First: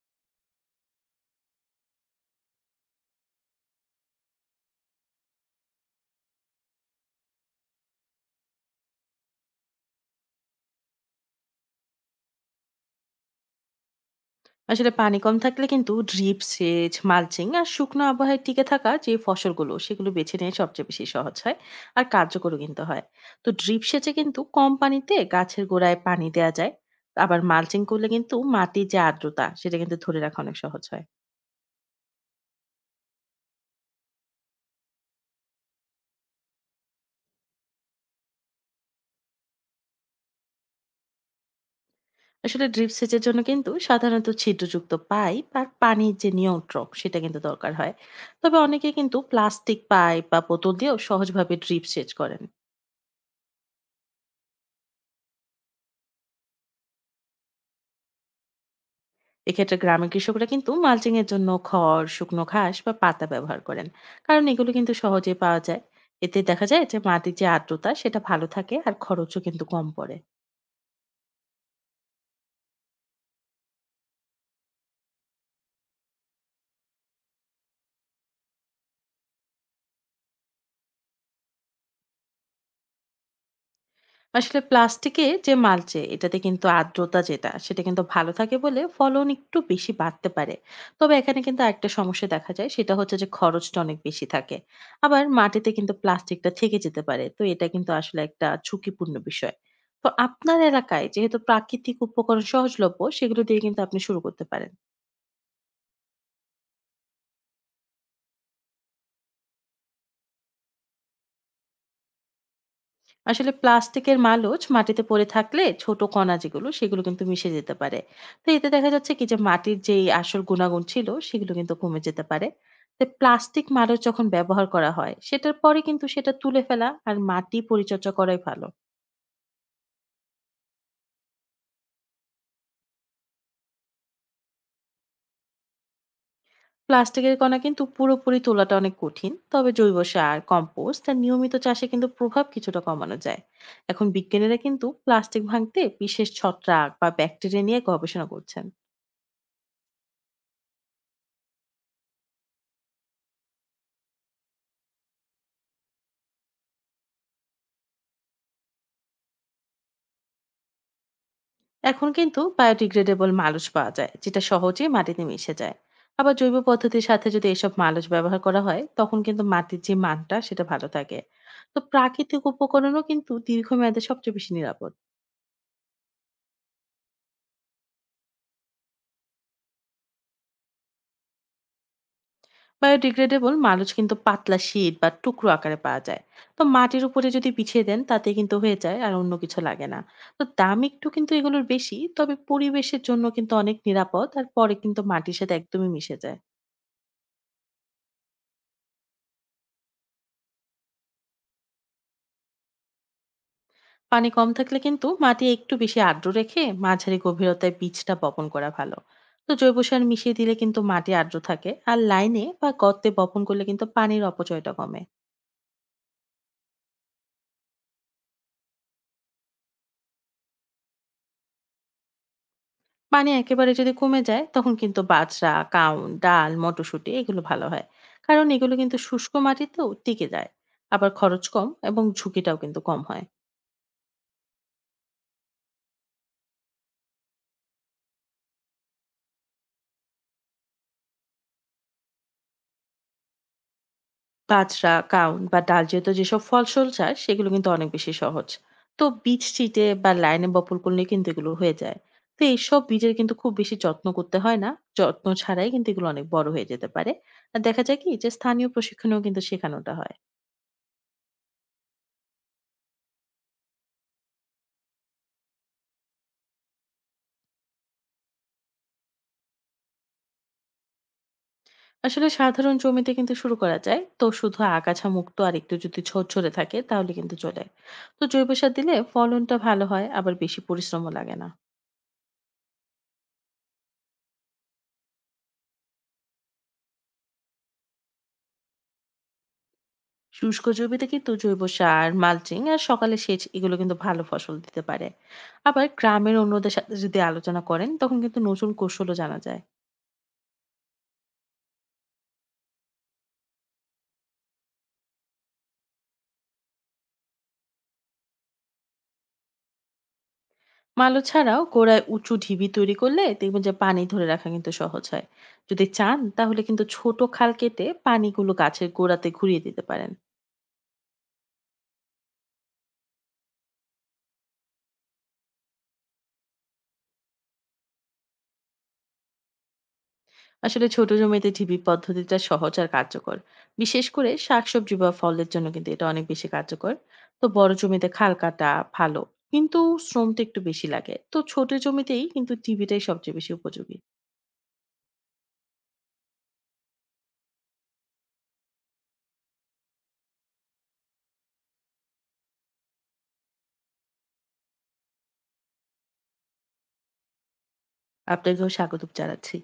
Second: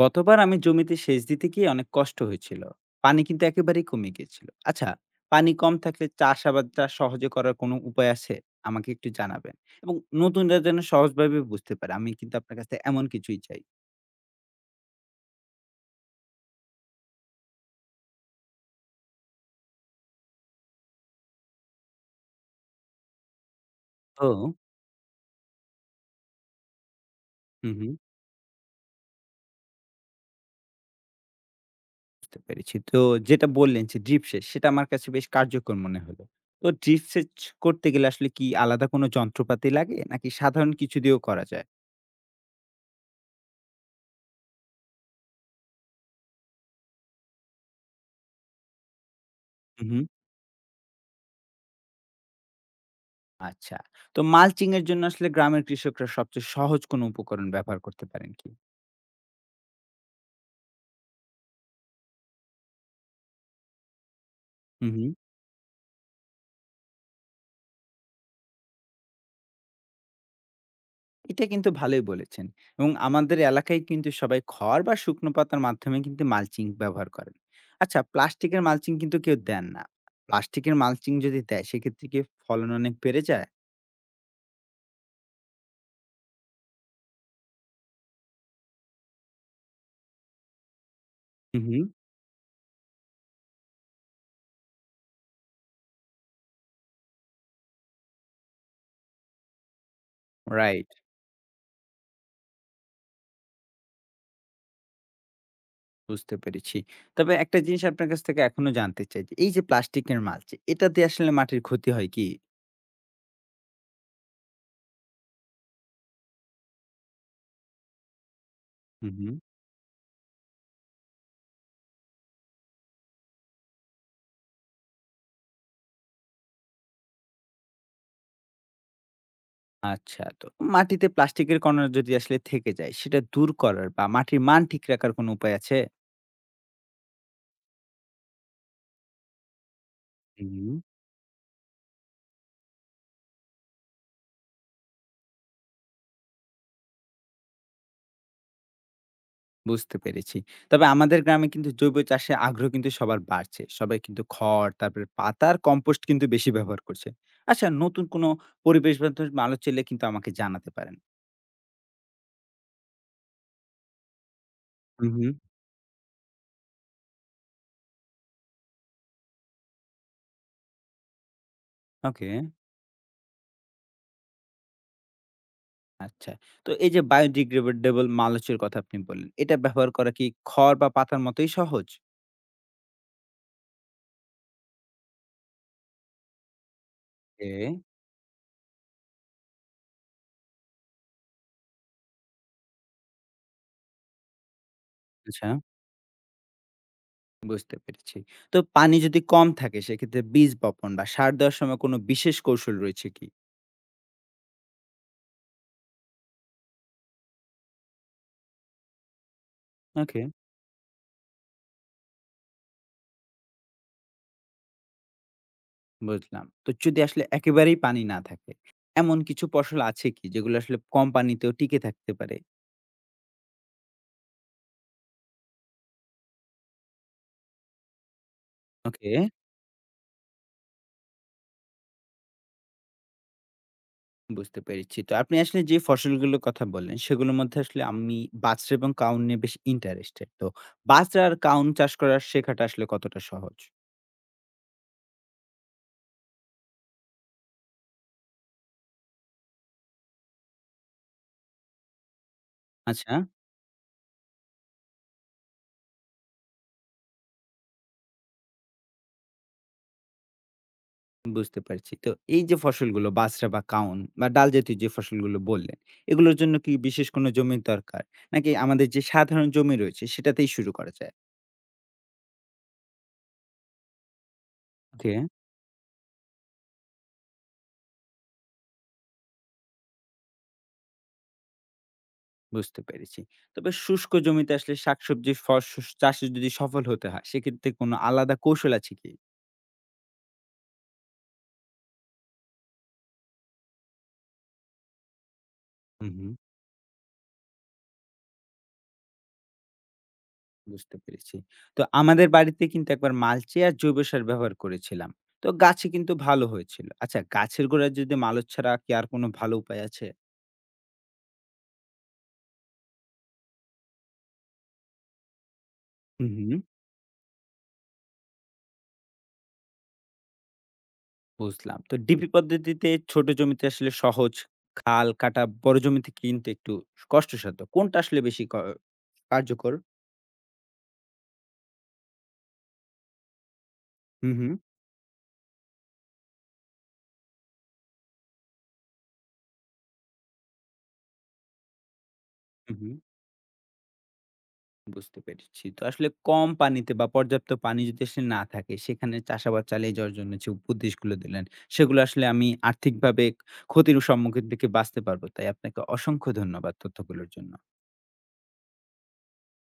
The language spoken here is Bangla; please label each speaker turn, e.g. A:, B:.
A: গতবার আমি জমিতে সেচ দিতে গিয়ে অনেক কষ্ট হয়েছিল। পানি কিন্তু একেবারেই কমে গিয়েছিল। আচ্ছা, পানি কম থাকলে চাষাবাদটা সহজে করার কোনো উপায় আছে, আমাকে একটু জানাবেন। এবং নতুনরা যেন সহজভাবে বুঝতে পারে আমি কিন্তু আপনার কাছে এমন কিছুই চাই।
B: আসলে পানি কম থাকলে কিন্তু ড্রিপ সেচ, মালচিং আর শুকনো আবহাওয়ায় টিকে থাকা যে ফসলগুলো সেগুলো বেছে নেওয়া সবচেয়ে বেশি সহজ হয়, আর কার্যকরও কিন্তু হয়। তো ড্রিপ সেচে
A: তো
B: কিন্তু কম পানিতে গাছের গোড়ায় পানি দেওয়া যায়। আবার
A: হুম
B: মালচিং
A: হুম
B: করলে কিন্তু মাটির যে আর্দ্রতা সেটা কিন্তু ধরে রাখা অনেক সহজ হয়।
A: বুঝতে পেরেছি। তো যেটা বললেন যে ড্রিপ সেচ, সেটা আমার কাছে বেশ কার্যকর মনে হলো। তো ড্রিপ সেচ করতে গেলে আসলে কি আলাদা কোনো যন্ত্রপাতি লাগে, নাকি সাধারণ কিছু দিয়েও করা যায়?
B: আসলে ড্রিপ সেচের জন্য কিন্তু সাধারণত ছিদ্রযুক্ত পাইপ আর পানির যে নিয়ন্ত্রক সেটা কিন্তু দরকার হয়। তবে অনেকে কিন্তু প্লাস্টিক
A: হুম হুম
B: পাইপ বা বোতল দিয়েও সহজভাবে ড্রিপ সেচ করেন।
A: আচ্ছা। তো মালচিং এর জন্য আসলে গ্রামের কৃষকরা সবচেয়ে সহজ কোনো উপকরণ ব্যবহার করতে পারেন কি?
B: এক্ষেত্রে গ্রামের কৃষকরা কিন্তু মালচিং এর জন্য খড়, শুকনো ঘাস বা পাতা ব্যবহার করেন, কারণ এগুলো
A: হুম,
B: কিন্তু
A: হুম।
B: সহজে পাওয়া যায়। এতে দেখা যায় যে মাটির যে আর্দ্রতা সেটা ভালো থাকে, আর খরচও কিন্তু কম পড়ে।
A: এটা কিন্তু ভালোই বলেছেন। এবং আমাদের এলাকায় কিন্তু সবাই খড় বা শুকনো পাতার মাধ্যমে কিন্তু মালচিং ব্যবহার করেন। আচ্ছা, প্লাস্টিকের মালচিং কিন্তু কেউ দেন না। প্লাস্টিকের মালচিং যদি দেয় সেক্ষেত্রে কি ফলন অনেক বেড়ে যায়?
B: আসলে প্লাস্টিকে যে মালচে এটাতে কিন্তু আর্দ্রতা যেটা সেটা কিন্তু ভালো থাকে বলে ফলন একটু বেশি বাড়তে পারে। তবে এখানে কিন্তু
A: হুম, হুম।
B: একটা সমস্যা দেখা যায়, সেটা হচ্ছে যে খরচটা অনেক বেশি থাকে। আবার মাটিতে কিন্তু প্লাস্টিকটা থেকে যেতে পারে, তো এটা কিন্তু আসলে একটা ঝুঁকিপূর্ণ বিষয়। তো আপনার
A: রাইট,
B: এলাকায় যেহেতু প্রাকৃতিক উপকরণ সহজলভ্য, সেগুলো দিয়ে কিন্তু আপনি শুরু করতে পারেন।
A: বুঝতে পেরেছি। তবে একটা জিনিস আপনার কাছ থেকে এখনো জানতে চাই যে, এই যে প্লাস্টিকের মালচিং এটা দিয়ে আসলে মাটির ক্ষতি হয় কি?
B: আসলে প্লাস্টিকের মালচ মাটিতে পড়ে থাকলে ছোট কণা যেগুলো সেগুলো কিন্তু মিশে যেতে পারে। তো এতে দেখা
A: হুম,
B: যাচ্ছে কি
A: হুম।
B: যে মাটির যে আসল গুণাগুণ ছিল সেগুলো কিন্তু কমে যেতে পারে। তো প্লাস্টিক মালচ যখন ব্যবহার করা হয় সেটার পরে কিন্তু সেটা তুলে ফেলা আর মাটি পরিচর্যা করাই ভালো।
A: আচ্ছা, তো মাটিতে প্লাস্টিকের কণা যদি আসলে থেকে যায়, সেটা দূর করার বা মাটির মান ঠিক রাখার কোনো উপায় আছে?
B: প্লাস্টিকের কণা কিন্তু পুরোপুরি তোলাটা অনেক কঠিন, তবে জৈব সার,
A: হুম।
B: কম্পোস্ট আর নিয়মিত চাষে কিন্তু প্রভাব কিছুটা কমানো যায়। এখন বিজ্ঞানীরা কিন্তু প্লাস্টিক ভাঙতে বিশেষ ছত্রাক বা ব্যাকটেরিয়া নিয়ে গবেষণা করছেন।
A: বুঝতে পেরেছি। তবে আমাদের গ্রামে কিন্তু জৈব চাষে আগ্রহ কিন্তু সবার বাড়ছে। সবাই কিন্তু খড়, তারপরে পাতা আর কম্পোস্ট কিন্তু বেশি ব্যবহার করছে। আচ্ছা, নতুন কোনো পরিবেশ বান্ধব আলো চাইলে কিন্তু আমাকে জানাতে পারেন।
B: এখন কিন্তু বায়োডিগ্রেডেবল মালচ পাওয়া যায়, যেটা সহজেই
A: হুম,
B: মাটিতে
A: হুম।
B: মিশে যায়। আবার জৈব পদ্ধতির সাথে যদি এসব মালচ ব্যবহার করা হয় তখন কিন্তু মাটির যে মানটা সেটা ভালো থাকে। তো
A: ওকে,
B: প্রাকৃতিক উপকরণও কিন্তু দীর্ঘমেয়াদে সবচেয়ে বেশি নিরাপদ।
A: আচ্ছা। তো এই যে বায়োডিগ্রেডেবল মালচের কথা আপনি বললেন, এটা ব্যবহার করা কি খড় বা পাতার মতোই সহজ?
B: বায়োডিগ্রেডেবল মালচ কিন্তু পাতলা শীট বা টুকরো আকারে পাওয়া যায়। তো মাটির উপরে যদি
A: এ
B: বিছিয়ে দেন তাতে কিন্তু হয়ে যায়, আর অন্য কিছু লাগে না। তো দাম একটু কিন্তু এগুলোর বেশি, তবে পরিবেশের জন্য কিন্তু অনেক নিরাপদ, আর পরে কিন্তু মাটির
A: আচ্ছা।
B: সাথে একদমই মিশে যায়।
A: বুঝতে পেরেছি। তো পানি যদি কম থাকে সেক্ষেত্রে বীজ বপন বা সার দেওয়ার সময় কোনো বিশেষ কৌশল রয়েছে কি?
B: পানি কম থাকলে কিন্তু মাটি একটু বেশি আর্দ্র রেখে মাঝারি গভীরতায় বীজটা বপন করা ভালো। তো জৈব সার
A: ওকে,
B: মিশিয়ে দিলে কিন্তু মাটি আর্দ্র থাকে, আর লাইনে বা গর্তে বপন করলে কিন্তু পানির অপচয়টা কমে।
A: বুঝলাম। তো যদি আসলে একেবারেই পানি না থাকে, এমন কিছু ফসল আছে কি যেগুলো আসলে কম পানিতেও টিকে থাকতে পারে?
B: পানি একেবারে যদি কমে যায় তখন কিন্তু বাজরা, কাউন, ডাল, মটরশুঁটি এগুলো ভালো হয়, কারণ এগুলো কিন্তু
A: ওকে,
B: শুষ্ক মাটিতেও টিকে যায়। আবার খরচ কম এবং ঝুঁকিটাও কিন্তু কম হয়।
A: বুঝতে পেরেছি। তো আপনি আসলে যে ফসলগুলোর কথা বললেন সেগুলোর মধ্যে আসলে আমি বাজরা এবং কাউন নিয়ে বেশ ইন্টারেস্টেড। তো বাজরা আর কাউন চাষ করার শেখাটা আসলে কতটা সহজ?
B: বাজরা, কাউন বা ডাল জাতীয় যেসব ফসল চাষ সেগুলো কিন্তু অনেক বেশি সহজ। তো বীজ ছিটে বা লাইনে বপন করলে কিন্তু এগুলো হয়ে যায়। তো এইসব বীজের
A: আচ্ছা।
B: কিন্তু খুব বেশি যত্ন করতে হয় না। যত্ন ছাড়াই কিন্তু এগুলো অনেক বড় হয়ে যেতে পারে। আর দেখা যায় কি যে স্থানীয় প্রশিক্ষণেও কিন্তু শেখানোটা হয়।
A: বুঝতে পারছি। তো এই যে ফসলগুলো বাজরা বা কাউন বা ডাল জাতীয় যে ফসলগুলো বললেন, এগুলোর জন্য কি বিশেষ কোনো জমির দরকার? নাকি আমাদের যে সাধারণ জমি রয়েছে সেটাতেই শুরু করা যায়?
B: আসলে সাধারণ জমিতে কিন্তু শুরু করা যায়। তো শুধু আগাছা
A: ওকে,
B: মুক্ত আর একটু যদি ঝরঝরে থাকে তাহলে কিন্তু চলে। তো জৈব সার দিলে ফলনটা ভালো হয়, আবার বেশি পরিশ্রমও লাগে না।
A: বুঝতে পেরেছি। তবে শুষ্ক জমিতে আসলে শাকসবজির ফসস চাষে যদি সফল হতে হয় সেক্ষেত্রে কোনো আলাদা কৌশল আছে কি?
B: শুষ্ক জমিতে কিন্তু জৈব সার, মালচিং আর সকালে সেচ এগুলো কিন্তু ভালো ফসল দিতে পারে। আবার
A: হুম, হুম,
B: গ্রামের অন্যদের সাথে যদি আলোচনা করেন তখন কিন্তু নতুন কৌশলও জানা যায়।
A: বুঝতে পেরেছি। তো আমাদের বাড়িতে কিন্তু একবার মালচিং আর জৈব সার ব্যবহার করেছিলাম। তো গাছে কিন্তু ভালো হয়েছিল। আচ্ছা, গাছের গোড়ায় যদি মালচ ছাড়া কি আর কোনো ভালো উপায় আছে?
B: মালো ছাড়াও গোড়ায় উঁচু ঢিবি তৈরি করলে দেখবেন যে পানি ধরে রাখা কিন্তু সহজ হয়। যদি চান
A: হুম, হুম।
B: তাহলে কিন্তু ছোট খাল কেটে পানিগুলো গাছের গোড়াতে ঘুরিয়ে দিতে পারেন।
A: বুঝলাম। তো ডিপি পদ্ধতিতে ছোট জমিতে আসলে সহজ, খাল কাটা বড় জমিতে কিন্তু একটু কষ্টসাধ্য। কোনটা আসলে বেশি কার্যকর?
B: আসলে ছোট জমিতে ঢিপি পদ্ধতিটা সহজ আর কার্যকর। বিশেষ করে
A: হুম, হুম।
B: শাকসবজি বা ফলের জন্য কিন্তু এটা অনেক বেশি কার্যকর। তো বড় জমিতে খাল কাটা ভালো, কিন্তু শ্রমটা একটু বেশি লাগে, তো ছোট জমিতেই কিন্তু
A: হুম, হুম।
B: ঢিপিটাই সবচেয়ে বেশি উপযোগী।
A: বুঝতে পেরেছি। তো আসলে কম পানিতে বা পর্যাপ্ত পানি যদি আসলে না থাকে, সেখানে চাষাবাদ চালিয়ে যাওয়ার জন্য যে উপদেশগুলো দিলেন, সেগুলো আসলে আমি আর্থিকভাবে ক্ষতির সম্মুখীন থেকে বাঁচতে পারবো। তাই আপনাকে অসংখ্য ধন্যবাদ তথ্যগুলোর জন্য।
B: আপনাকেও স্বাগত জানাচ্ছি।